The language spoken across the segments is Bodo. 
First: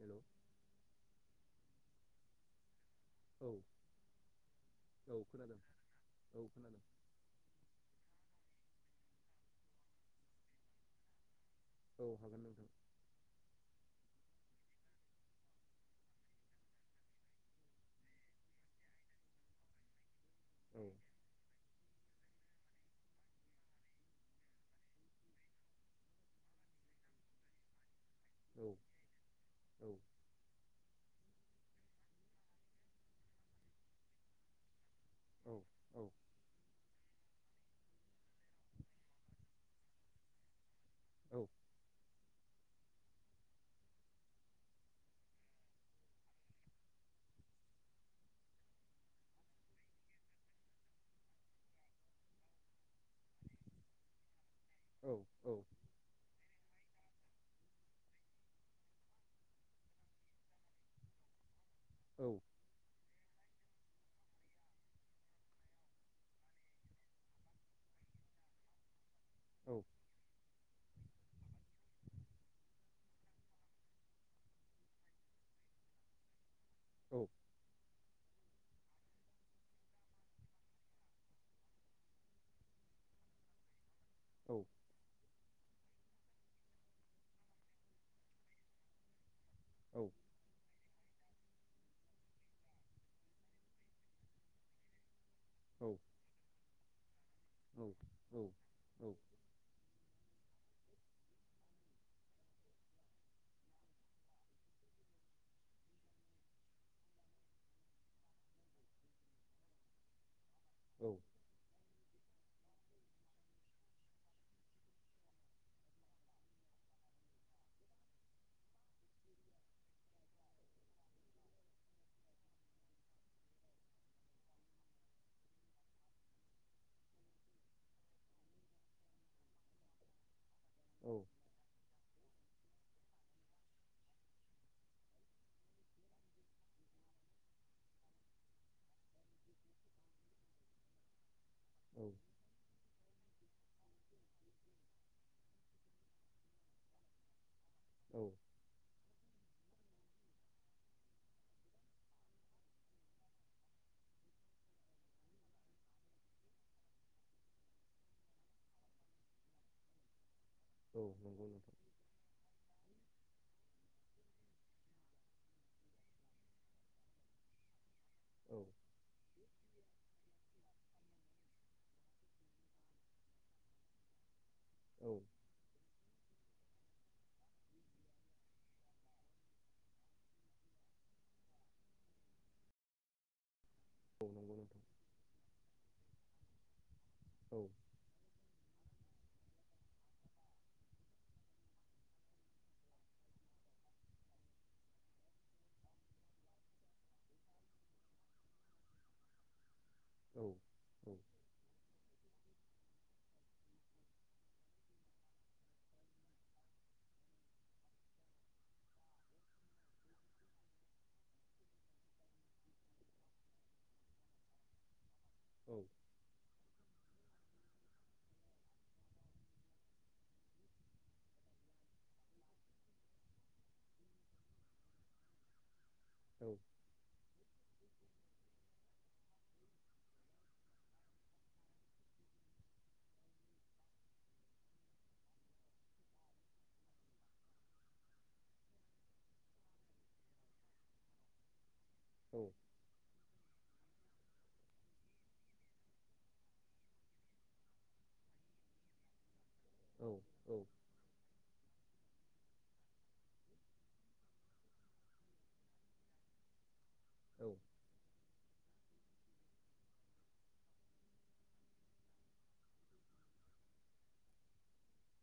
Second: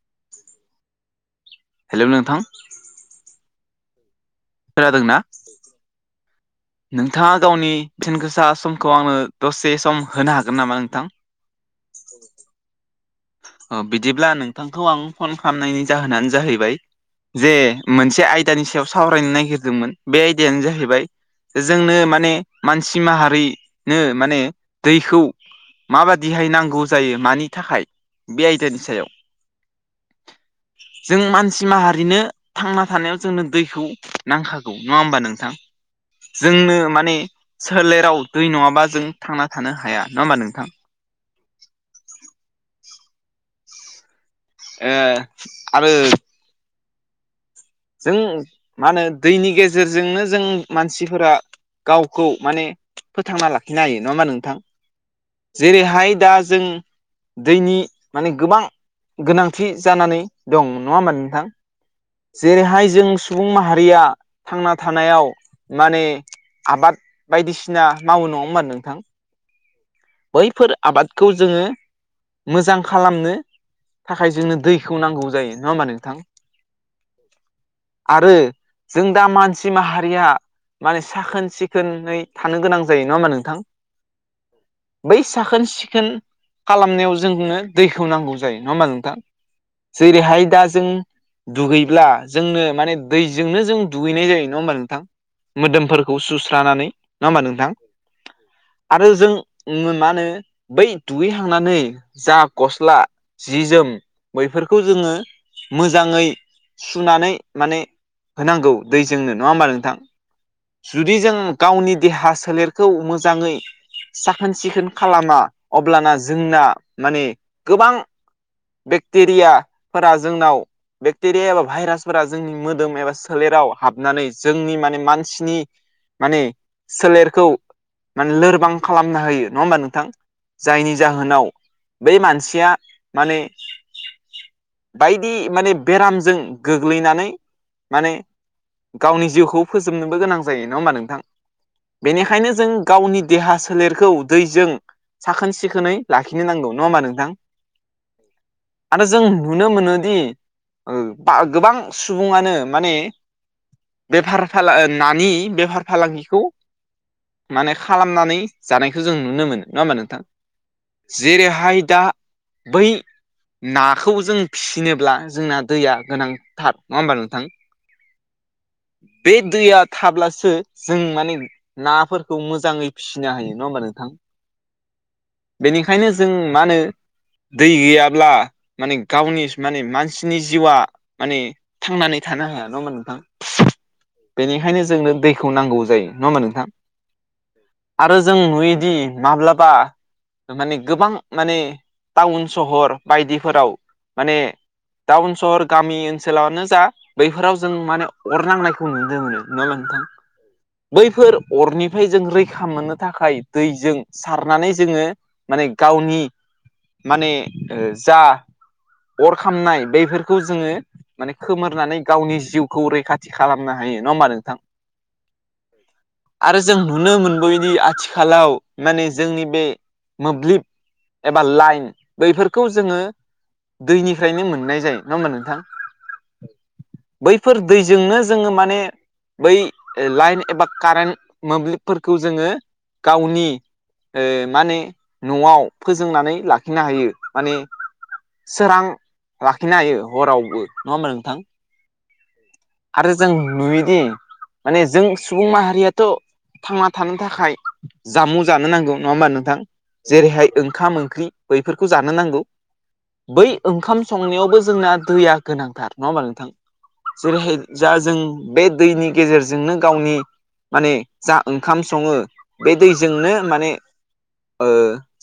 हेलौ हेलौ नोंथां औ औ खोनादोंना खोनादों औ खोनादों नोंथाङा गावनि बेसेन गोसा समखौ आंनो दसे सम होनो हागोन नामा नोंथां औ हागोन नोंथां अ बिदिब्ला नोंथांखौ आं फन खालामनायनि जाहोनानो जाहैबाय जे मोनसे आयदानि सायाव सावरायनो नागिरदोंमोन बे आयदायानो औ जाहैबाय जोंनो माने मानसि माहारिनो माने दैखौ माबायदिहाय नांगौ जायो मानि थाखाय बे औ आयदानि सायाव लांदां औ जों मानसि माहारिनो थांना थानायाव जोंनो दैखौ नांखागौ नङा होमबा नों औ थां औ जोंनो माने सोलेराव दै नङाबा जों थांना थानो हाया नङा होमबा नोंथां औ ओ आरो जों मा होनो दैनि गेजेरजोंनो जों मानसिफोरा गावखौ माने फोथांना लाखिनो हायो नङा होमबा नोंथां औ जेरैहाय दा जों दैनि माने गोबां गोनांथि जानानै दं नङा होमबा नोंथां औ जेरैहाय जों सुबुं माहारिया थांना थानायाव माने आबाद बायदिसिना मावो नङा होमबा नोंथां औ बैफोर आबादखौ जोङो मोजां खालामनो थाखाय जोंनो दैखौ नांगौ जायो नङा होमबा नोंथां औ आरो जों दा मानसि माहारिया माने साखोन सिखोनै थानो गोनां जायो नङा होनबा नोंथां औ बै साखोन सिखोन खालामनायाव जोंनो दैखौ नांगौ जायो नङा होमब्ला नोंथां? औ जेरैहाय दा जों दुगैब्ला जोंनो माने दैजोंनो जों दुगैनाय जायो नङा होमबा नोंथां? मोदोमफोरखौ सुस्रानानै नङा होमबा नोंथां आरो जों उम मा होनो बै दुगैखांनानै जा गस्ला जि जोम बैफोरखौ जोङो मोजाङै सुनानै माने होनांगौ दैजोंनो नङा होमबा नोंथां? जुदि जों गावनि देहा सोलेरखौ मोजाङै साखोन सिखोन खालामा अब्लाना जोंना माने गोबां बेक्टेरियाफोरा जोंनाव बेक्टेरिया एबा भाइरासफोरा जोंनि मोदोम एबा सोलेराव हाबनानै जोंनि माने मानसिनि माने सोलेरखौ माने लोरबां खालामना होयो नङा होमबा नोंथां जायनि जाहोनाव बै मानसिया माने बायदि माने बेरामजों गोग्लैनानै माने गावनि जिउखौ फोजोबनोबो गोनां जायो नङा होमबा नोंथां बेनिखायनो जों गावनि देहा सो सोलेरखौ दैजों साखोन सिखोनै लाखिनो नांगौ नङा होमबा नोंथां? औ आरो जों नुनो मोनोदि ओब बा गोबां सुबुङानो माने बेफार फाला -नानि बेफार फालांगिखौ माने खालामनानै जानायखौ जों नुनो मोनो नङा होमा नोंथां औ नंगौ नोंथां जेरैहाय दा बै नाखौ जों फिसिनोब्ला जोंना दैया गोनांथार नङा होमबा नोंथां? फेफौ [unintelligible] औ बे दैया थाब्लासो जों माने नाफोरखौ मोजाङै फिसि फिसिना होयो नङा होमबा नोंथां। औ बेनिखायनो जों मा होनो दै गैयाब्ला माने गावनि माने मानसिनि जिउआ माने थांनानै थानो हाया नङा होमबा नोंथां औ नंगौ नोंथां बेनिखायनो जोंनो दैखौ नांगौ जायो नङा होमबा नोंथां। औ आरो जों जुयोदि माब्लाबा माने गोबां माने टाउन सहर बायदिफोराव माने टाउन सहर गामि ओनसोलावानो जा बैफोराव जों माने अरनांनायखौ नुनो मोनो नङा नोंथां? औ औ बैफोर अरनिफ्राय जों रै मोननो थाखाय दैजों सारनानै जोङो माने गावनि माने जा अर खामनाय बैफोरखौ जोङो माने खोमोरनानै गावनि जिउखौ रैखाथि खालामनो हायो नङा होमबा नोंथां? औ आरो जों नुनो मोनबोयदि आथिखालाव माने जोंनि बे मोब्लिब एबा लाइन बैफोरखौ जोङो दैनिफ्रायनो मोननाय जायो नङा होमबा नोंथां औ बैफोर दैजोंनो जोङो माने बै लाइन एबा कारेन्ट मोब्लिब फोरखौ जोङो गावनि ओ माने न'आव फोजोंनानै लाखिनो हायो माने सोरां लाखिनो हायो हरावबो नङा होमब्ला नोंथां औ आरो जों नुयोदि माने जों सुबुं माहारियाथ' थांना थानो थाखाय जामुं जानो नांगौ नङा होमबा नोंथां औ जेरैहाय ओंखाम ओंख्रि बैफोरखौ जानो नांगौ बै ओंखाम संनायावबो जोंना दैया गोनांथार नङा होमबा नोंथां जेरैहाय जा जों बे दैनि गेजेरजोंनो गावनि माने जा ओंखाम सङो बे दैजोंनो माने ओ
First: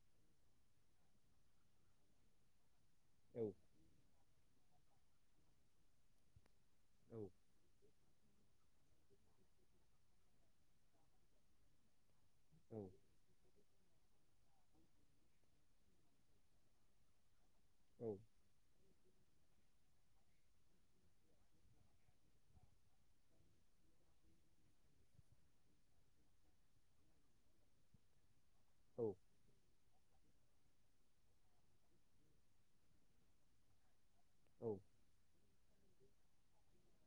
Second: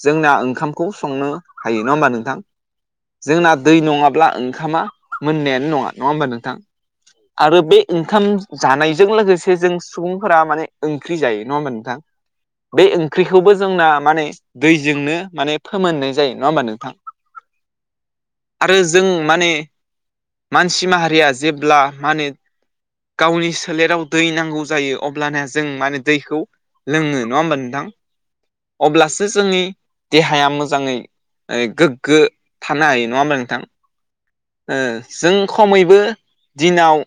जोंना ओंखामखौ संनो हायो नङा होमबा नोंथां जोंना दै नङाब्ला ओंखामा मोननायानो नङा नङा होमबा नोंथां औ आरो बे ओंखाम जानायजों लोगोसे जों सुबुंफोरा माने ओंख्रि जायो नङा होमबा नोंथां बे ओं ओंख्रिखौबो जोंना माने दैजोंनो माने फोमोननाय जायो नङा होमबा नोंथां औ आरो जों माने मानसि माहारिया जेब्ला माने गावनि सोलेराव दै नांगौ जायो अब्लाने। जों माने दैखौ लोङो नङा होमबा नोंथां अब्लासो। जोंनि देहाया मोजाङै गोग्गो थानो हायो नङा होमबा नोंथां। ओ जों खमैबो दिनाव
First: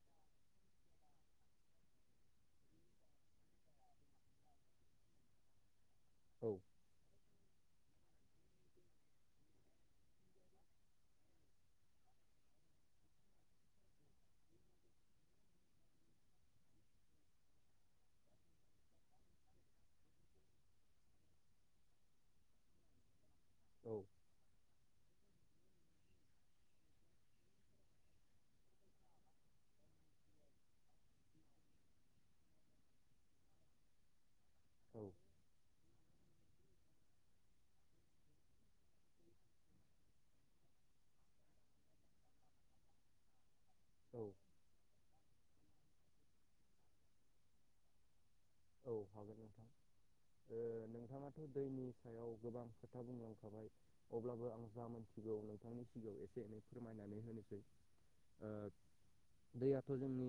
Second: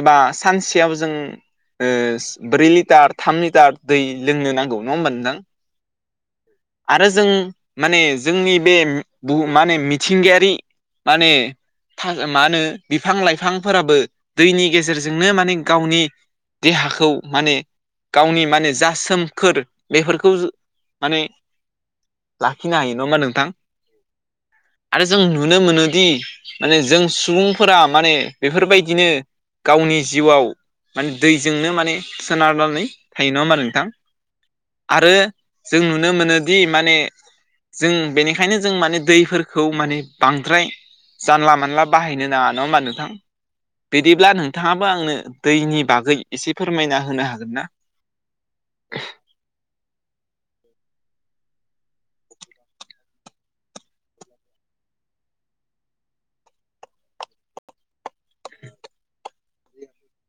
एबा सानसेयाव जों। ओ ब्रै लिटार थाम लिटार दै लोंनो नांगौ नङा होमबा नोंथां। औ। आरो जों माने जोंनि बे बुहुम माने मिथिंगायारि। माने। था मा होनो बिफां लाइफांफोराबो दैनि गेजेरजोंनो माने गावनि। देहाखौ माने। गावनि माने जा सोमखोर बेफोरखौ माने। लाखिनो हायो नङा नोंथां। औ। आरो जों नुनो मोनोदि। माने जों सुबुंफोरा माने बेफोरबायदिनो गावनि जिउआव। माने दैजोंनो माने सोनारनानै थायो नङा होमबा नोंथां आरो। जों नुनो मोनोदि माने। जों बेनिखायनो जों माने दैफोरखौ माने बांद्राय। जानला मोनला बाहायनो नाङा नङा होमबा नोंथां। औ औ बिदिब्ला नोंथाङाबो आंनो दैनि बागै एसे फोरमायना होनो हागोन ना। औ हागोन नोंथां। ओ नोंथाङाथ' दैनि सायाव गोबां खोथा बुंलांखाबाय। अब्लाबो आं जा मोनथिगौ नोंथांनि सिगाङाव एसे एनै फोरमायनानै होनोसै। ओ। दैयाथ' जोंनि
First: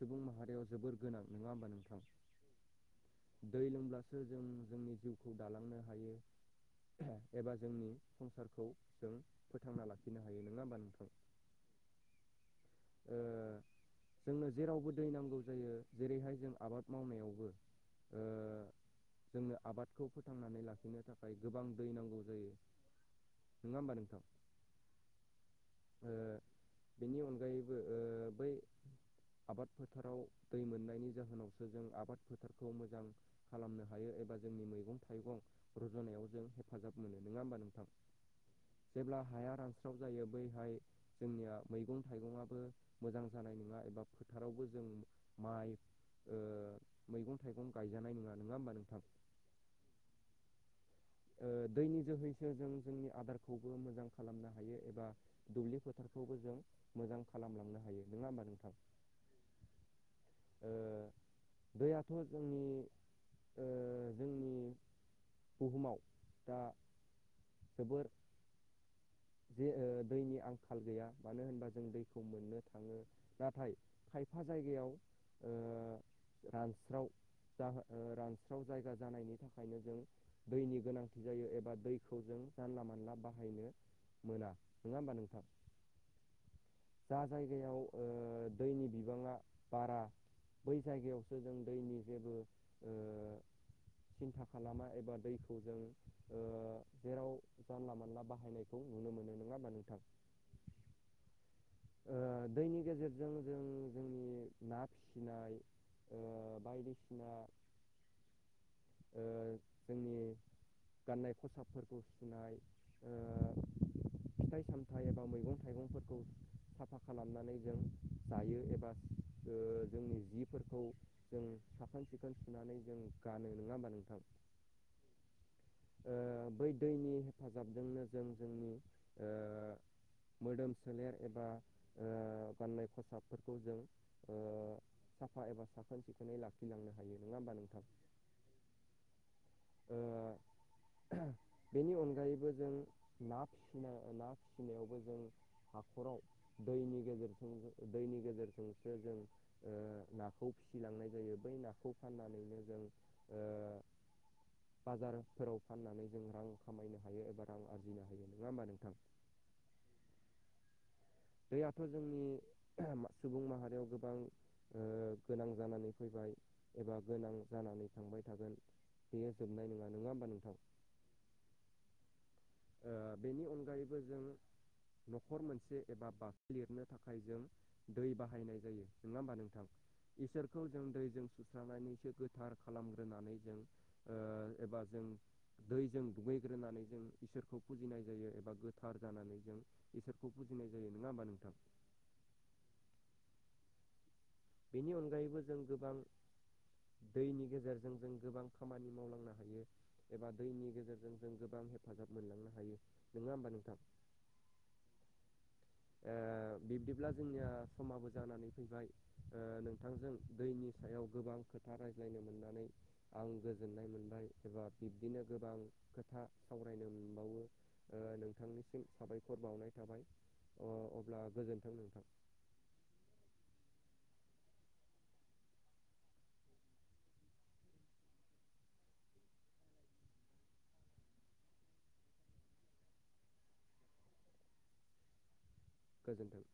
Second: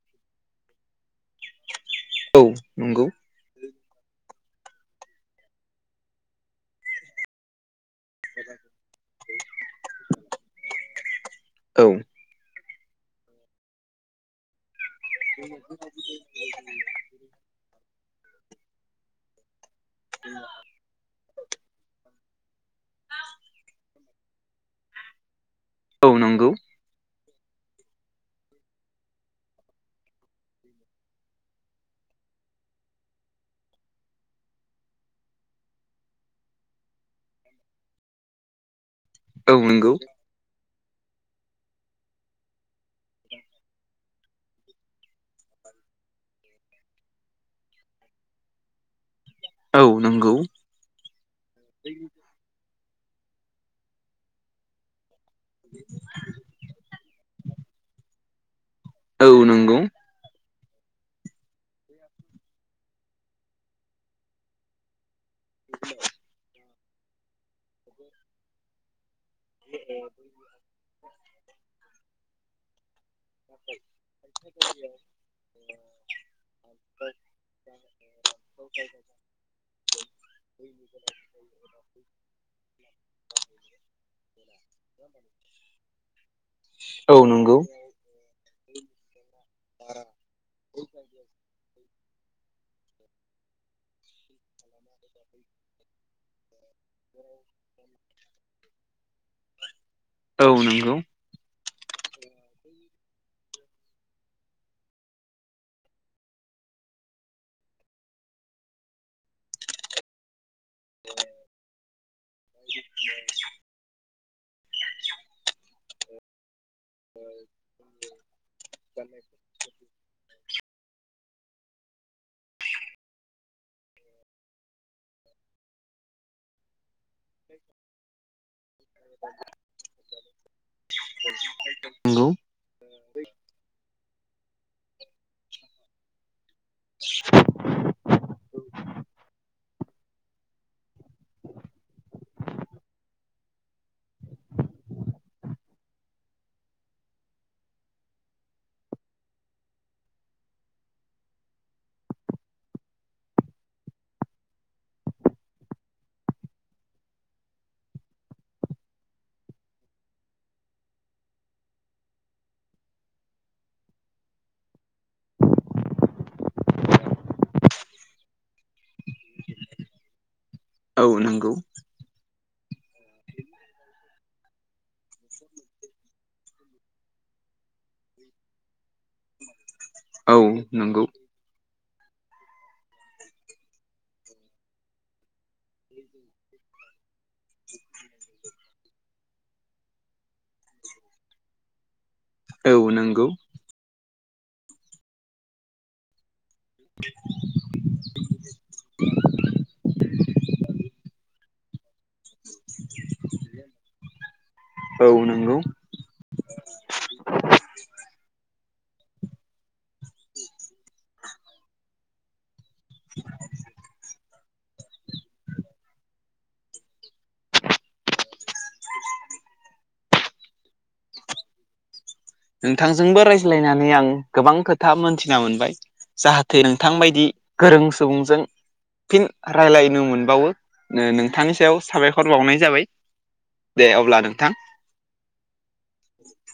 सुबुं माहारियाव जोबोर गोनां नङा होमबा नोंथां। औ नंगौ। दै लोंब्लासो जों जोंनि जिउखौ दालांनो हायो एबा जोंनि। संसारखौ जों फोथांना लाखिनो हायो नोङा होमबा नोंथां। औ ओ जोंनो जेरावबो दै नांगौ जायो जेरैहाय जों आबाद मावनायावबो। ओ जोंनो आबादखौ फोथांनानै लाखिनो थाखा खाय गोबां दै नांगौ जायो नङा होमबा नोंथां। औ ओ नंगौ बेनि अनगायैबो ओ बै आबाद फोथाराव दै मोननायनि जाहोनावसो जों आबाद फोथारखौ मोजां। खालामनो हायो एबा जोंनि मैगं थाइगं रज'नायाव जों हेफाजाब मोनो नङा होमबा नोंथां। [unintelligible] जेब्ला हाया औ नंगौ रानस्राव जायो बैहाय जोंनिया मैगं थाइगंआ। बो मोजां जानाय नङा एबा फोथारावबो जों माइ। ओ मैगं थाइगं गायजानाय नङा नङा होमबा नोंथां औ नोंगौ ओ दैनि जोहैसो जों जोंनि आदारखौबो मोजां खालामनो हायो एबा। दुब्लि फोथारखौबो जों मोजां खालामलांनो हायो नोङा होमबा नोंथां। औ नोंगौ ओ दैयाथ' जोंनि ओ जोंनि बुहुमाव दा जोबोर। जे ओ दैनि आंखाल गैया मानो होनबा जों दैखौ मोननो थाङो। नाथाय खायफा जायगायाव ओ रानस्राव। जा ओ रानस्राव जायगा जानायनि थाखायनो जों। दैनि गोनांथि जायो एबा दैखौ जों जानला मानला बाहायनो। मोना नङा होमबा नोंथां औ जा नंगौ जायगायाव। औ ओ दैनि बिबाङा। बारा बै जायगायावसो जों दैनि जेबो ओ सिन्था खालामा एबा दैखौ जों ओ जेराव जानला मानला बाहायनायखौ। नुनो मोनो नोङा होमबा नोंथां। औ नोंगौ ओ दैनि गेजेरजों जों जोंनि ना फिसिनाय। ओ बायदिसिना। ओ जोंनि गाननाय खसाबफोरखौ। सुनाय ओ फिथाइ सामथाइ एबा मैगं थाइगंफोरखौ। साफा खालामनानै जों जायो एबा ओ जोंनि जि। फोरखौ जों साखोन सिखोन सुनानै जों गानो नोङा होमबा नोंथां। ओ बै दैनि हेफाजाबजोंनो जों जोंनि। ओ मोदोम सोलेर एबा ओ। नंगौ गाननाय खसाबफोरखौ जों ओ साफा एबा साखोन सिखोनै लाखि। लांनो हायो नोङा होमबा नोंथां ओ बेनि अनगायैबो जों ना फिसिनो ना फिसिनायावबो जों। हाखराव दैनि गेजेरजों दैनि गेजेरजोंसो जों। ओ नाखौ फिसिलांनाय जायो बै नाखौ फाननानैनो जों ओ। बाजारफोराव फाननानै जों रां खामायनो हायो एबा रां आरजिनो हायो नोङा होमबा नोंथां। दैयाथ' जोंनि सुबुं माहारियाव गोबां। ओ गोनां जानानै फैबाय एबा गोनां जानानै थांबाय थागोन। बियो जोबनाय नोङा नोङा होमबा नोंथां। औ नोंगौ। ओ बेनि अनगायैबो जों न'खर मोनसे। एबा बाथ लिरनो थाखाय जों दै बाहायनाय जायो नोंङा होमबा नोंथां। औ नंगौ औ इसोरखौ जों नंगौ दैजों सु। सुस्रानानैसो गोथार खालामग्रोनानै जों ओ एबा जों। दैजों दुगैग्रोनानै जों इसोरखौ फुजिनाय जायो एबा गोथार जानानै जों। इसोरखौ फुजिनाय जायो नोङा होमबा नोंथां। औ नोंगौ। बेनि अनगायैबो जों गोबां। दैनि गेजेरजों जों गोबां खामानि मावलांनो हायो। एबा दैनि गेजेरजों जों गोबां हे। हेफाजाब मोनलांनो हायो नोङा होमबा नोंथां। ओ औ नंगौ बिबब्दिब्ला जोंनिया समाबो जानानै फैबाय। ओ नोंथांजों दैनि सायाव गोबां खोथा रायज्लायनो मोननानै। आं गोजोननाय मोनबाय एबा बिब्दिनो गोबां खोथा सावरायनो मोनबावो। ओ नोंथांनिसिम साबायखर बावनाय थाबाय अ अब्ला गोजोन्थों नोंथां। नोंथांजोंबो रायज्लायनानै आं गोबां खोथा मोनथिना मोनबाय। जाहाथे नोंथांबायदि गोरों सुबुंजों। फिन रायजलायनो मोनबावो ओ नोंथांनि सायाव साबायखर बावनाय जाबाय। दे अब्ला नोंथां। गोजोन्थों।